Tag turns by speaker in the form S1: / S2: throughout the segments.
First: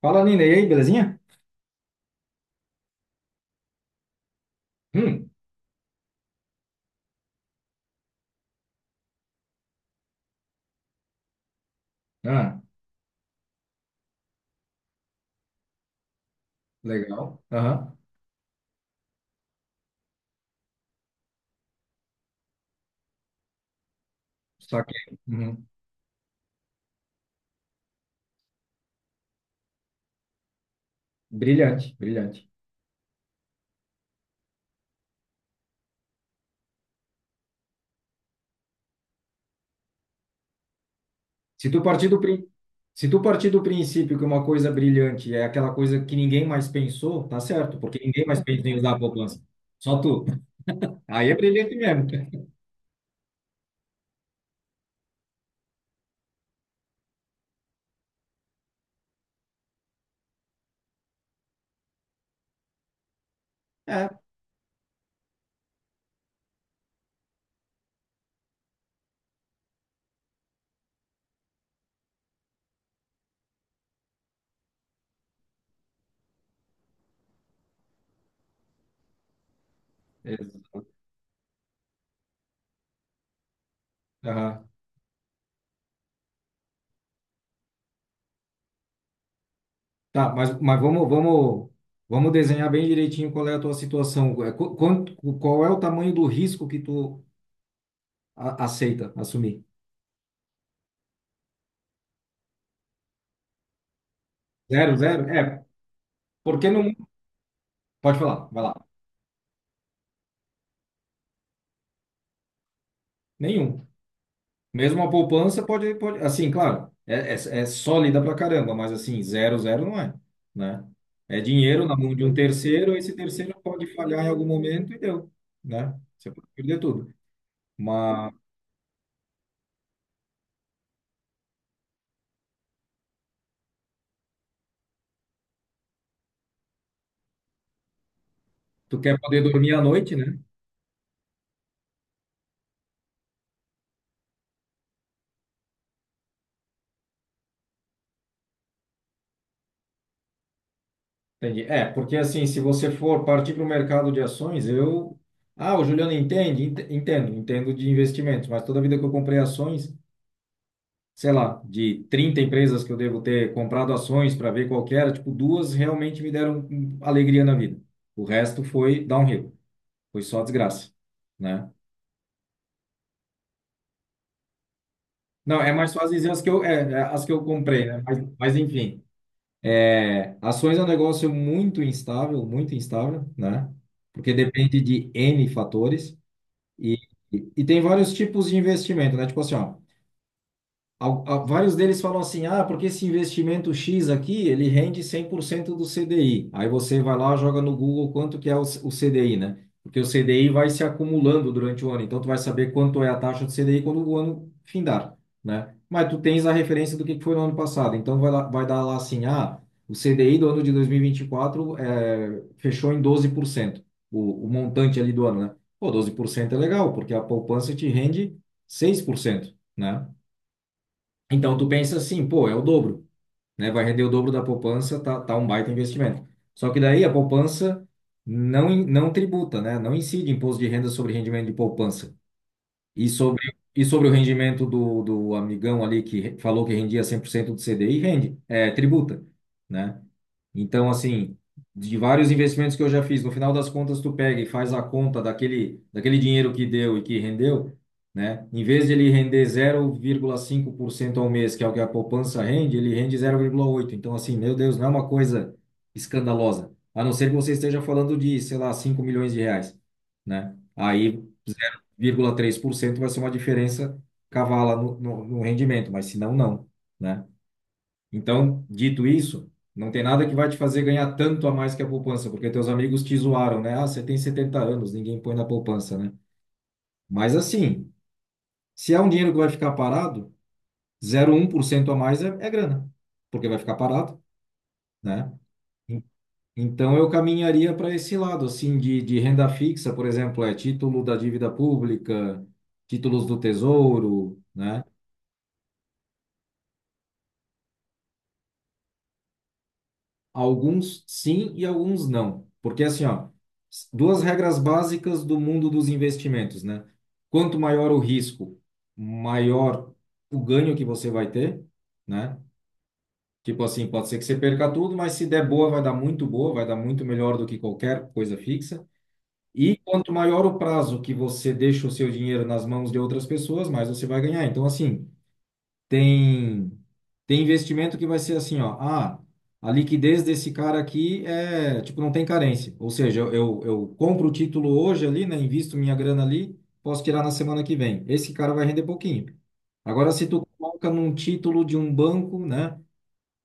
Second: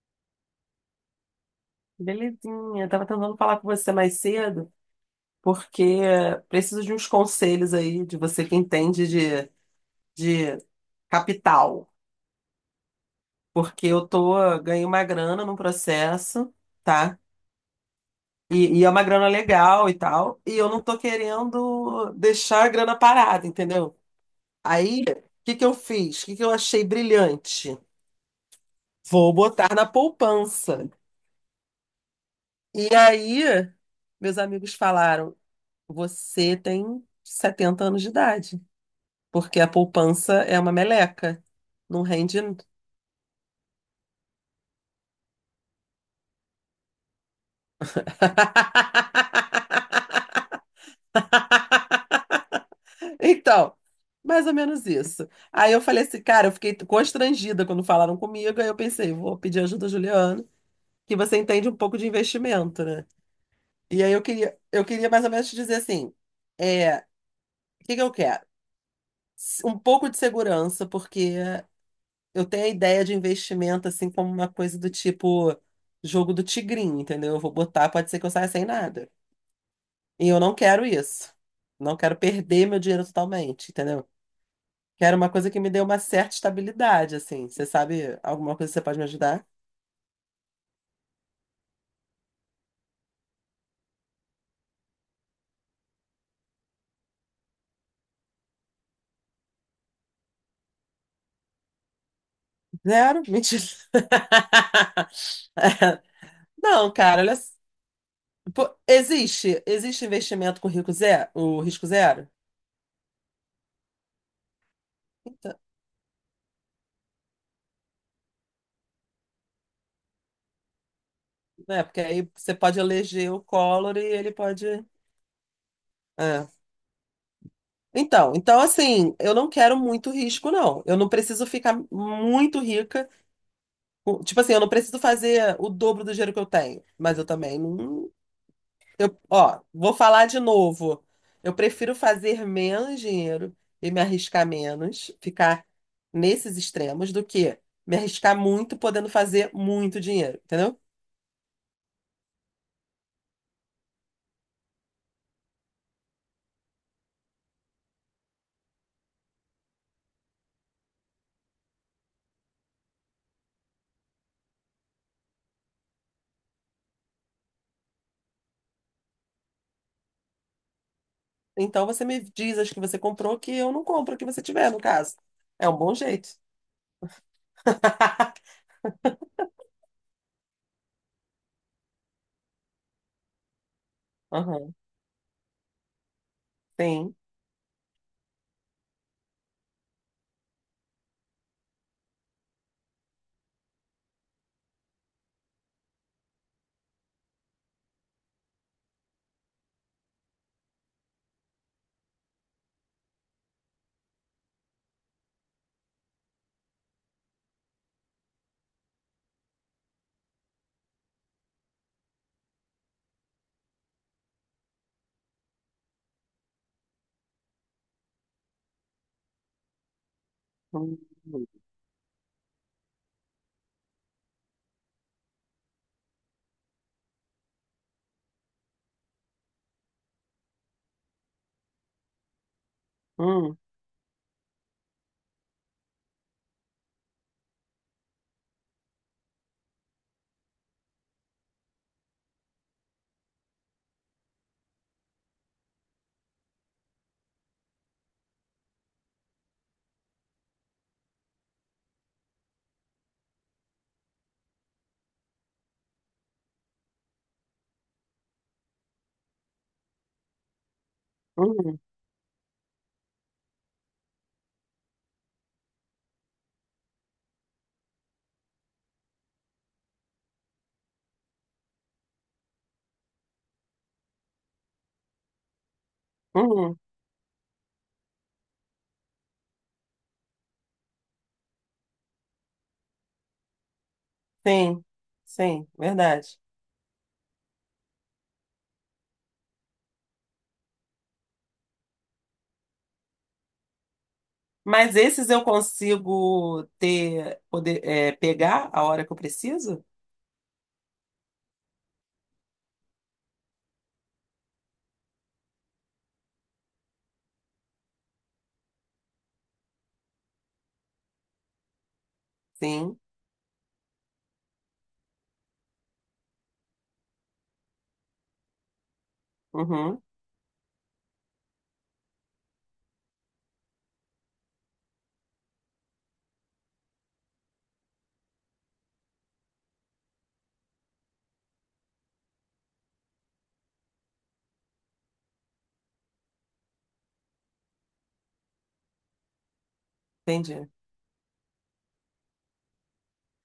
S1: Fala, Nina. E aí, belezinha?
S2: Belezinha, eu tava tentando falar com você mais cedo,
S1: Hum,
S2: porque preciso de uns conselhos aí, de você que entende de capital.
S1: ah,
S2: Porque eu tô, ganhei uma grana num processo, tá?
S1: legal. Aham.
S2: E é uma grana legal e tal, e eu não tô querendo deixar a grana parada, entendeu?
S1: Só que,
S2: Aí, o que
S1: uhum.
S2: eu fiz? O que eu achei brilhante? Vou botar na poupança.
S1: Brilhante, brilhante.
S2: E aí, meus amigos falaram, você tem 70 anos de idade. Porque a poupança é uma meleca.
S1: Se tu
S2: Não
S1: partir do
S2: rende.
S1: prin... Se tu partir do princípio que uma coisa brilhante é aquela coisa que ninguém mais pensou, tá certo, porque ninguém mais pensa em usar a poupança. Só tu. Aí é brilhante mesmo.
S2: Então, mais ou menos isso. Aí eu falei assim, cara, eu fiquei constrangida quando falaram comigo. Aí eu pensei, vou pedir ajuda, a Juliana, que você entende um pouco de investimento, né? E aí
S1: É.
S2: eu queria mais ou menos te dizer assim, o que eu quero? Um pouco de segurança, porque eu tenho a ideia de investimento assim como uma coisa do tipo jogo do tigrinho, entendeu? Eu vou botar, pode ser que eu saia sem nada. E eu não quero
S1: Exato.
S2: isso. Não quero perder meu dinheiro totalmente, entendeu?
S1: Aham.
S2: Quero uma coisa que me dê uma certa estabilidade, assim. Você sabe alguma coisa que você pode me ajudar?
S1: Tá, mas vamos desenhar bem direitinho qual é a tua situação. É, Quanto, qual é o tamanho do risco que tu aceita assumir?
S2: Zero? Mentira.
S1: Zero, zero? É. Porque no
S2: Não, cara, olha.
S1: Pode falar, vai
S2: Pô,
S1: lá.
S2: existe investimento com rico zero, o risco zero?
S1: Nenhum. Mesmo a
S2: Então,
S1: poupança pode, assim, claro, é sólida pra caramba, mas assim, zero, zero não é, né? É
S2: né?
S1: dinheiro na
S2: Porque
S1: mão de
S2: aí
S1: um
S2: você pode
S1: terceiro, esse
S2: eleger o
S1: terceiro pode
S2: Collor e
S1: falhar em
S2: ele
S1: algum
S2: pode.
S1: momento e deu, né? Você
S2: É.
S1: pode perder tudo.
S2: Então,
S1: Mas
S2: então assim, eu não quero muito risco, não. Eu não preciso ficar muito rica. Tipo assim, eu não preciso fazer o dobro do dinheiro que eu tenho, mas eu também não.
S1: tu quer
S2: Eu,
S1: poder
S2: ó,
S1: dormir à
S2: vou
S1: noite,
S2: falar
S1: né?
S2: de novo. Eu prefiro fazer menos dinheiro e me arriscar menos, ficar nesses extremos, do que me arriscar muito podendo fazer muito dinheiro, entendeu?
S1: Entendi. É, porque assim, se você for partir para o mercado de ações, eu... Ah, o Juliano entende? Entendo, entendo de investimentos, mas toda vida que eu comprei ações, sei lá, de 30 empresas que eu devo ter comprado ações para ver qual que era, tipo, duas realmente me deram alegria na vida. O resto foi downhill, foi só desgraça, né?
S2: Então você me diz as que você comprou que eu não compro o que você tiver, no caso.
S1: Não,
S2: É
S1: é
S2: um
S1: mais
S2: bom
S1: fácil dizer
S2: jeito.
S1: as que eu, as que eu comprei, né? Mas enfim, é, ações é um negócio muito instável, né? Porque
S2: Aham,
S1: depende de N fatores e,
S2: sim.
S1: e tem vários tipos de investimento, né? Tipo assim, ó, Vários deles falam assim, ah, porque esse investimento X aqui, ele rende 100% do CDI. Aí você vai lá, joga no Google quanto que é o, o CDI, né? Porque o CDI vai se acumulando durante o ano, então tu vai saber quanto é a taxa do CDI quando o ano findar, né? Mas tu tens a referência do que foi no ano passado, então vai lá, vai dar lá assim, ah, o CDI do ano de 2024 é, fechou em 12%, o montante ali do ano, né? Pô, 12% é legal, porque a poupança te rende 6% né?
S2: Hum,
S1: Então tu pensa assim, pô, é o dobro, né? Vai render o dobro da poupança, tá, tá um baita investimento. Só que daí a poupança não, não tributa, né? Não incide imposto de renda sobre rendimento de poupança. E sobre,
S2: hum,
S1: e sobre o rendimento do, do amigão ali que falou que rendia 100% do CDI, rende, é, tributa, né? Então, assim, de vários investimentos que eu já fiz, no final das contas, tu pega e faz a conta daquele, daquele dinheiro que deu e que rendeu, né? Em vez de ele render 0,5% ao mês, que é o que a poupança rende, ele rende 0,8%. Então, assim, meu Deus, não é uma coisa escandalosa. A não ser que você esteja falando de, sei lá, 5 milhões de reais, né? Aí.
S2: hum,
S1: 0,3% vai ser uma diferença cavala no rendimento, mas se não, não, né? Então, dito isso, não tem nada que vai te fazer ganhar tanto a mais que a poupança, porque teus amigos te zoaram, né? Ah, você tem 70 anos, ninguém põe na poupança, né?
S2: hum.
S1: Mas assim, se é um dinheiro que vai ficar parado, 0,1% a mais é, é grana, porque vai ficar parado,
S2: Sim,
S1: né?
S2: sim,
S1: En-
S2: verdade.
S1: Então, eu caminharia para esse lado, assim, de renda fixa, por exemplo, é título da dívida pública, títulos do tesouro, né?
S2: Mas esses eu consigo ter, poder, é, pegar a hora que eu preciso?
S1: Alguns sim e alguns não. Porque assim, ó, duas regras básicas do mundo dos investimentos, né? Quanto maior o risco, maior o ganho que você vai ter, né?
S2: Sim.
S1: Tipo assim, pode ser que você perca tudo, mas se der boa, vai dar muito boa, vai dar muito melhor do que qualquer coisa fixa. E
S2: Uhum,
S1: quanto maior o prazo que você deixa o seu dinheiro nas mãos de outras pessoas, mais você vai ganhar. Então, assim, tem, tem investimento que vai ser assim, ó. Ah, a liquidez desse cara aqui é, tipo, não tem carência. Ou seja, eu compro o título hoje ali, né? Invisto minha grana ali, posso tirar na semana que vem. Esse cara vai render pouquinho. Agora, se tu
S2: entendi.
S1: coloca num título de um banco, né?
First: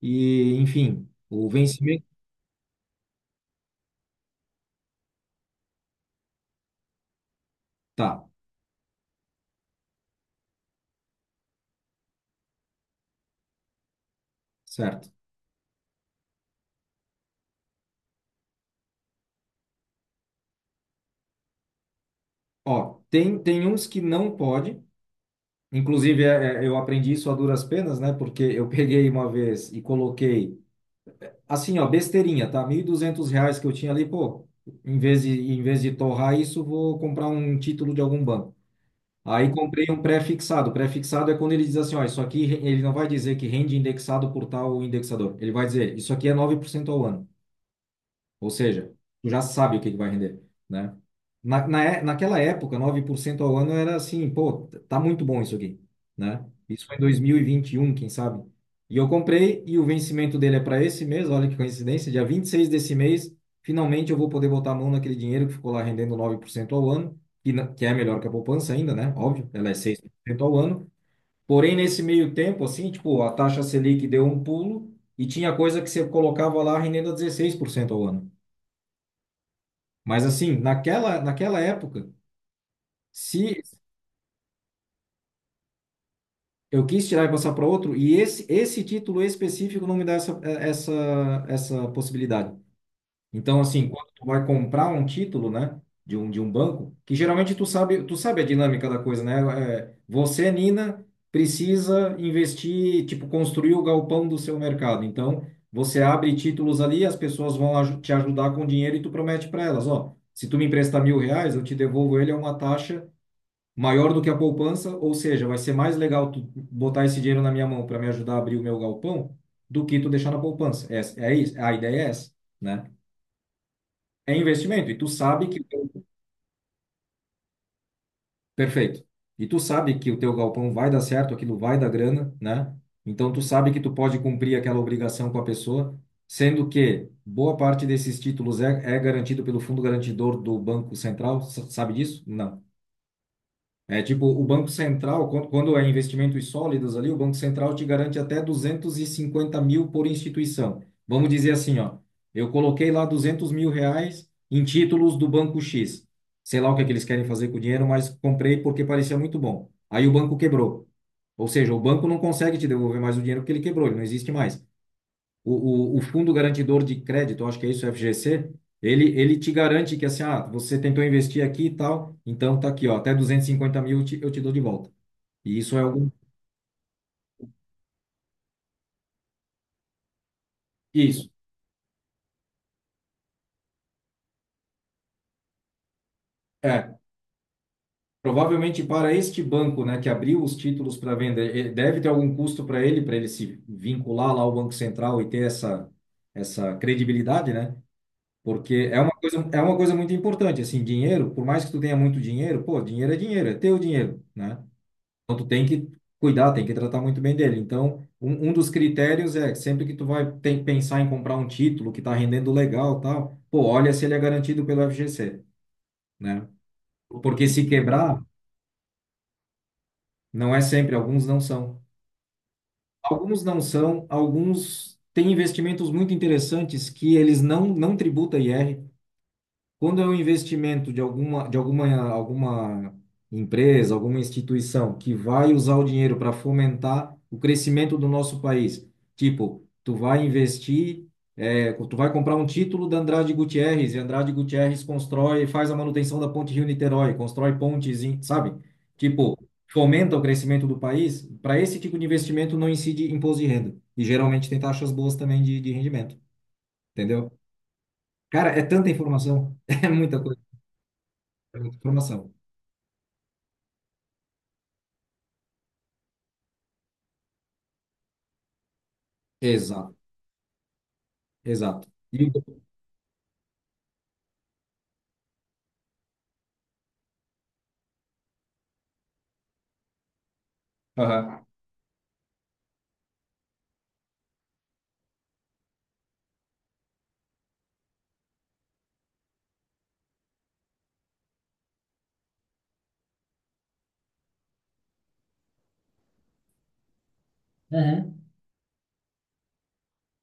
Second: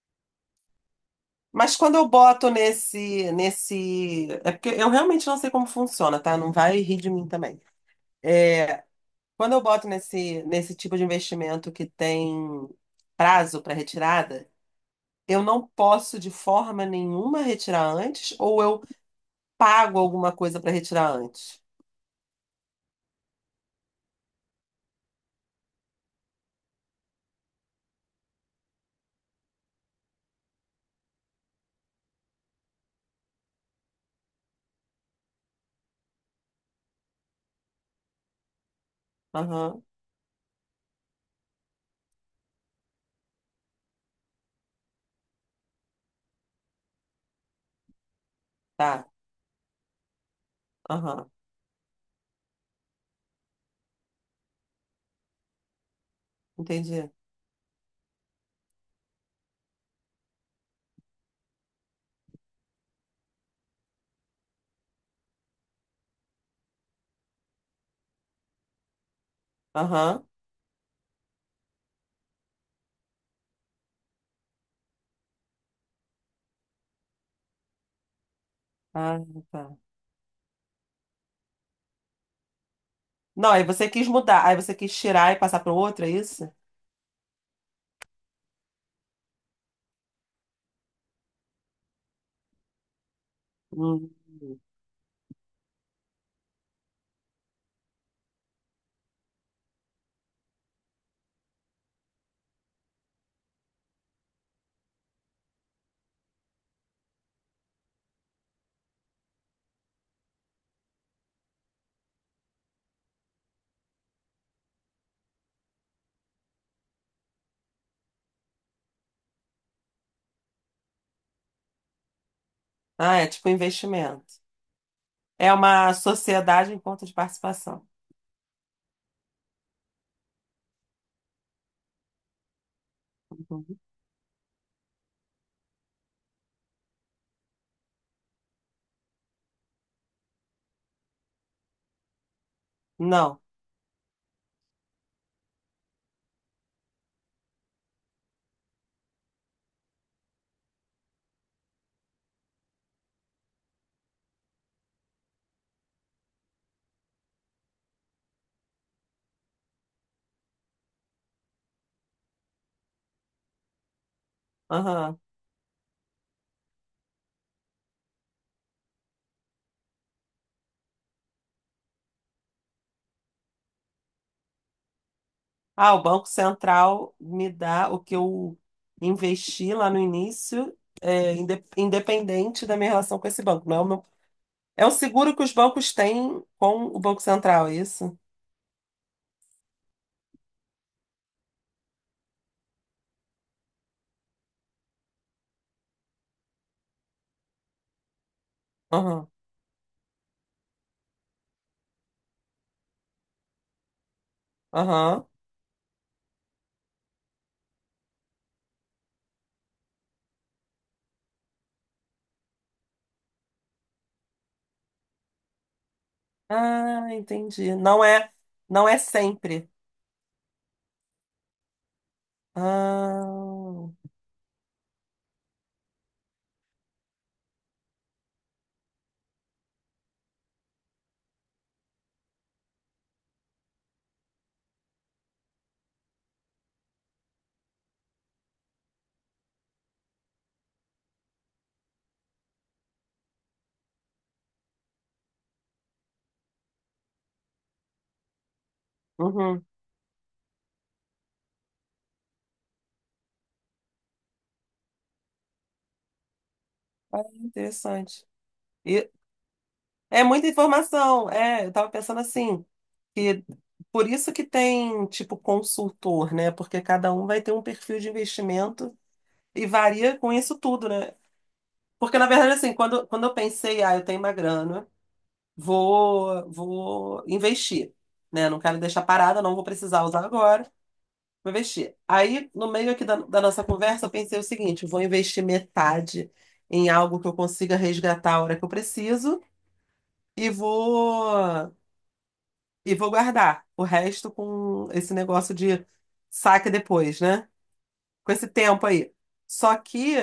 S1: E, enfim, o
S2: Mas quando
S1: vencimento
S2: eu boto nesse. É porque eu realmente não sei como funciona, tá? Não vai rir de mim também.
S1: tá,
S2: É, quando eu boto nesse tipo de investimento que tem prazo para retirada,
S1: certo.
S2: eu não posso de forma nenhuma retirar antes, ou eu pago alguma coisa para retirar antes.
S1: Ó, tem, tem uns que não pode. Inclusive, eu aprendi isso a duras penas, né? Porque eu peguei uma vez e coloquei Assim, ó, besteirinha, tá? 1.200 reais que eu tinha ali, pô, em vez de torrar isso, vou comprar um título de algum banco. Aí
S2: Aham,
S1: comprei um pré-fixado. Pré-fixado é quando ele diz assim, ó, isso aqui, ele não vai dizer que rende indexado por tal indexador. Ele vai dizer, isso aqui é 9% ao ano. Ou seja,
S2: tá.
S1: tu já sabe o que é que vai render, né?
S2: Aham,
S1: Naquela época, 9% ao ano era assim, pô, tá muito bom isso aqui, né? Isso foi em
S2: entendi.
S1: 2021, quem sabe? E eu comprei e o vencimento dele é para esse mês, olha que coincidência, dia 26 desse mês, finalmente eu vou poder botar a mão naquele dinheiro que ficou lá rendendo 9% ao ano, que, que é melhor que a poupança ainda, né? Óbvio, ela é seis por
S2: Aham.
S1: cento ao ano. Porém, nesse meio tempo, assim, tipo, a taxa Selic deu um pulo e tinha coisa que você colocava lá rendendo a 16% ao ano.
S2: Ah, tá.
S1: Mas assim, naquela época,
S2: Não,
S1: se
S2: aí você quis mudar, aí você quis tirar e passar para outro, é isso?
S1: eu quis tirar e passar para outro, e esse título específico não me dá essa, essa possibilidade. Então, assim, quando
S2: Hum.
S1: tu vai comprar um título, né, de de um banco, que geralmente tu sabe a dinâmica da coisa, né? É, você, Nina, precisa investir, tipo, construir o galpão do seu mercado. Então, você abre títulos ali, as pessoas vão te ajudar com dinheiro e tu promete para elas, ó, se tu me emprestar 1.000 reais, eu te devolvo ele a uma taxa maior do que a poupança, ou seja, vai ser mais legal tu botar esse dinheiro na minha mão para me ajudar a abrir o meu galpão do que tu deixar na poupança. É, é isso, a ideia é essa, né?
S2: Ah, é tipo
S1: É
S2: investimento.
S1: investimento e tu sabe
S2: É
S1: que
S2: uma sociedade em conta de participação.
S1: perfeito. E tu sabe que o teu galpão vai dar certo, aquilo vai dar grana, né? Então tu sabe que
S2: Uhum.
S1: tu pode cumprir aquela obrigação com a pessoa, sendo que boa parte desses títulos é, é garantido pelo fundo garantidor do Banco Central, sabe disso? Não.
S2: Não.
S1: É tipo, o Banco Central, quando é investimentos sólidos ali, o Banco Central te garante até 250 mil por instituição. Vamos dizer assim, ó, eu coloquei lá 200 mil reais em títulos do Banco X. Sei lá o que é que eles querem fazer com o dinheiro, mas comprei porque parecia muito bom. Aí o banco quebrou. Ou seja, o banco não consegue te devolver mais o dinheiro porque ele quebrou, ele não existe mais.
S2: Aham.
S1: O Fundo Garantidor de Crédito, eu acho que é isso, FGC, ele te garante que assim, ah, você tentou investir aqui e tal, então tá aqui, ó, até 250 mil eu te dou de volta. E isso é
S2: Ah, o
S1: algum.
S2: Banco Central me dá o que eu investi lá no início,
S1: Isso.
S2: é, independente da minha relação com esse banco. Não é o meu- é um seguro que os bancos têm com
S1: É.
S2: o Banco Central, é isso?
S1: Provavelmente para este banco, né, que abriu os títulos para venda, deve ter algum custo para ele se vincular lá ao Banco Central e ter essa, essa credibilidade, né? Porque
S2: Aham.
S1: é uma coisa muito importante, assim, dinheiro, por mais que tu tenha muito dinheiro, pô, dinheiro, é teu dinheiro, né?
S2: Aham.
S1: Então, tu tem que cuidar, tem que tratar muito bem dele. Então, um dos critérios é sempre que tu vai tem, pensar em comprar um título que está rendendo legal, tal, pô, olha se ele é garantido pelo FGC, né?
S2: Ah,
S1: Porque se
S2: entendi. Não
S1: quebrar,
S2: é, não é sempre.
S1: não é sempre, alguns não são. Alguns não
S2: Ah.
S1: são, alguns têm investimentos muito interessantes que eles não tributam IR, Quando é um investimento de alguma empresa, alguma instituição que vai usar o dinheiro para fomentar o crescimento do nosso país, tipo, tu vai investir, é, tu vai comprar um título da Andrade Gutierrez, e Andrade Gutierrez constrói, faz a manutenção da ponte Rio-Niterói, constrói pontes, sabe? Tipo,
S2: Uhum.
S1: fomenta o crescimento do país. Para esse tipo de investimento não incide imposto de renda. E geralmente tem taxas boas também de rendimento,
S2: Ah,
S1: entendeu?
S2: interessante.
S1: Cara, é tanta
S2: E
S1: informação, é muita
S2: é
S1: coisa.
S2: muita informação.
S1: É
S2: É, eu
S1: muita
S2: estava pensando
S1: informação
S2: assim, que por isso que tem tipo consultor, né? Porque cada um vai ter um perfil de investimento e
S1: Exato,
S2: varia com isso tudo, né?
S1: exato.
S2: Porque na
S1: E,
S2: verdade assim, quando eu pensei, ah, eu tenho uma grana, vou investir, né? Não quero deixar parada, não vou precisar usar agora,
S1: aham.
S2: vou investir. Aí no meio aqui da nossa conversa, eu pensei o seguinte, vou investir metade em algo que eu consiga resgatar a hora que eu preciso e vou e vou guardar o resto com esse negócio de saque depois, né?
S1: Aham.
S2: Com esse tempo aí. Só que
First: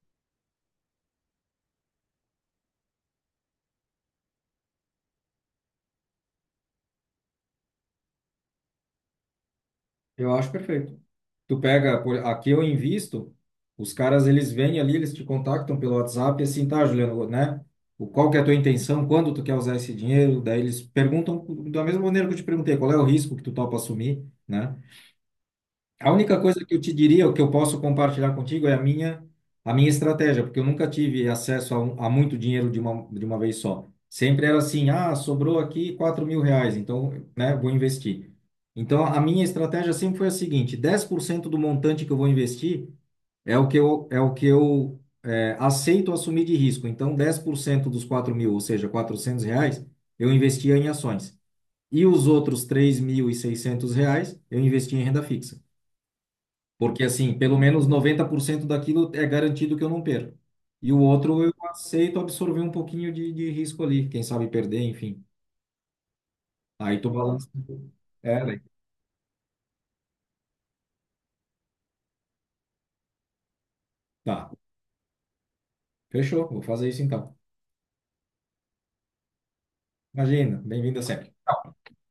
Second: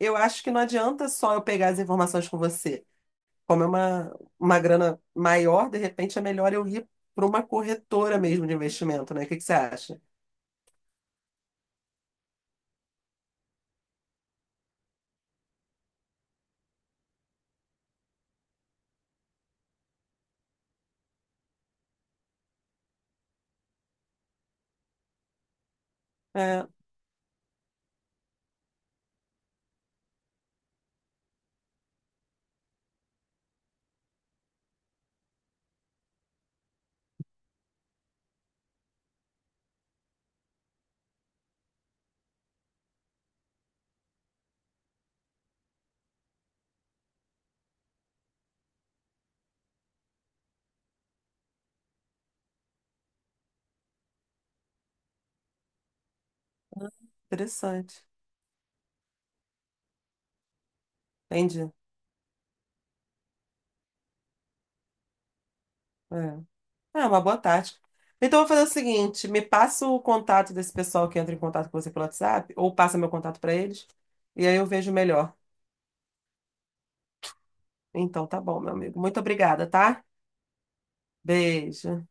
S2: eu acho que não adianta só eu pegar as informações com você. Como é uma grana maior, de repente é melhor eu ir para uma corretora mesmo de investimento, né? O que que você acha?
S1: Eu acho perfeito. Tu pega, aqui eu invisto, os caras eles vêm ali, eles te contactam pelo WhatsApp, e assim, tá, Juliano, né? O, qual que é a tua intenção, quando tu quer usar esse dinheiro? Daí eles perguntam, da mesma maneira que eu te perguntei, qual é o risco que tu topa assumir, né? A única coisa
S2: É,
S1: que eu te diria, o que eu posso compartilhar contigo é a minha estratégia, porque eu nunca tive acesso a, a muito dinheiro de uma vez só. Sempre era assim, ah, sobrou aqui 4.000 reais, então, né, vou investir. Então, a minha estratégia sempre foi a seguinte: 10% do montante que eu vou investir é o que eu aceito assumir de risco. Então, 10% dos 4.000, ou seja, 400 reais, eu investia em ações. E os outros 3.600 reais eu investia em renda fixa. Porque, assim, pelo menos
S2: interessante.
S1: 90% daquilo é garantido que eu não perco. E o outro eu
S2: Entendi.
S1: aceito absorver um pouquinho de risco ali, quem sabe perder, enfim.
S2: É,
S1: Aí
S2: é
S1: tu
S2: uma boa
S1: balança.
S2: tática. Então,
S1: É,
S2: eu vou
S1: daí-
S2: fazer o seguinte: me passa o contato desse pessoal que entra em contato com você pelo WhatsApp, ou passa meu contato para eles, e
S1: tá.
S2: aí eu vejo melhor.
S1: Fechou, vou fazer isso então.
S2: Então tá bom, meu amigo. Muito obrigada, tá?
S1: Imagina, bem-vinda sempre.
S2: Beijo.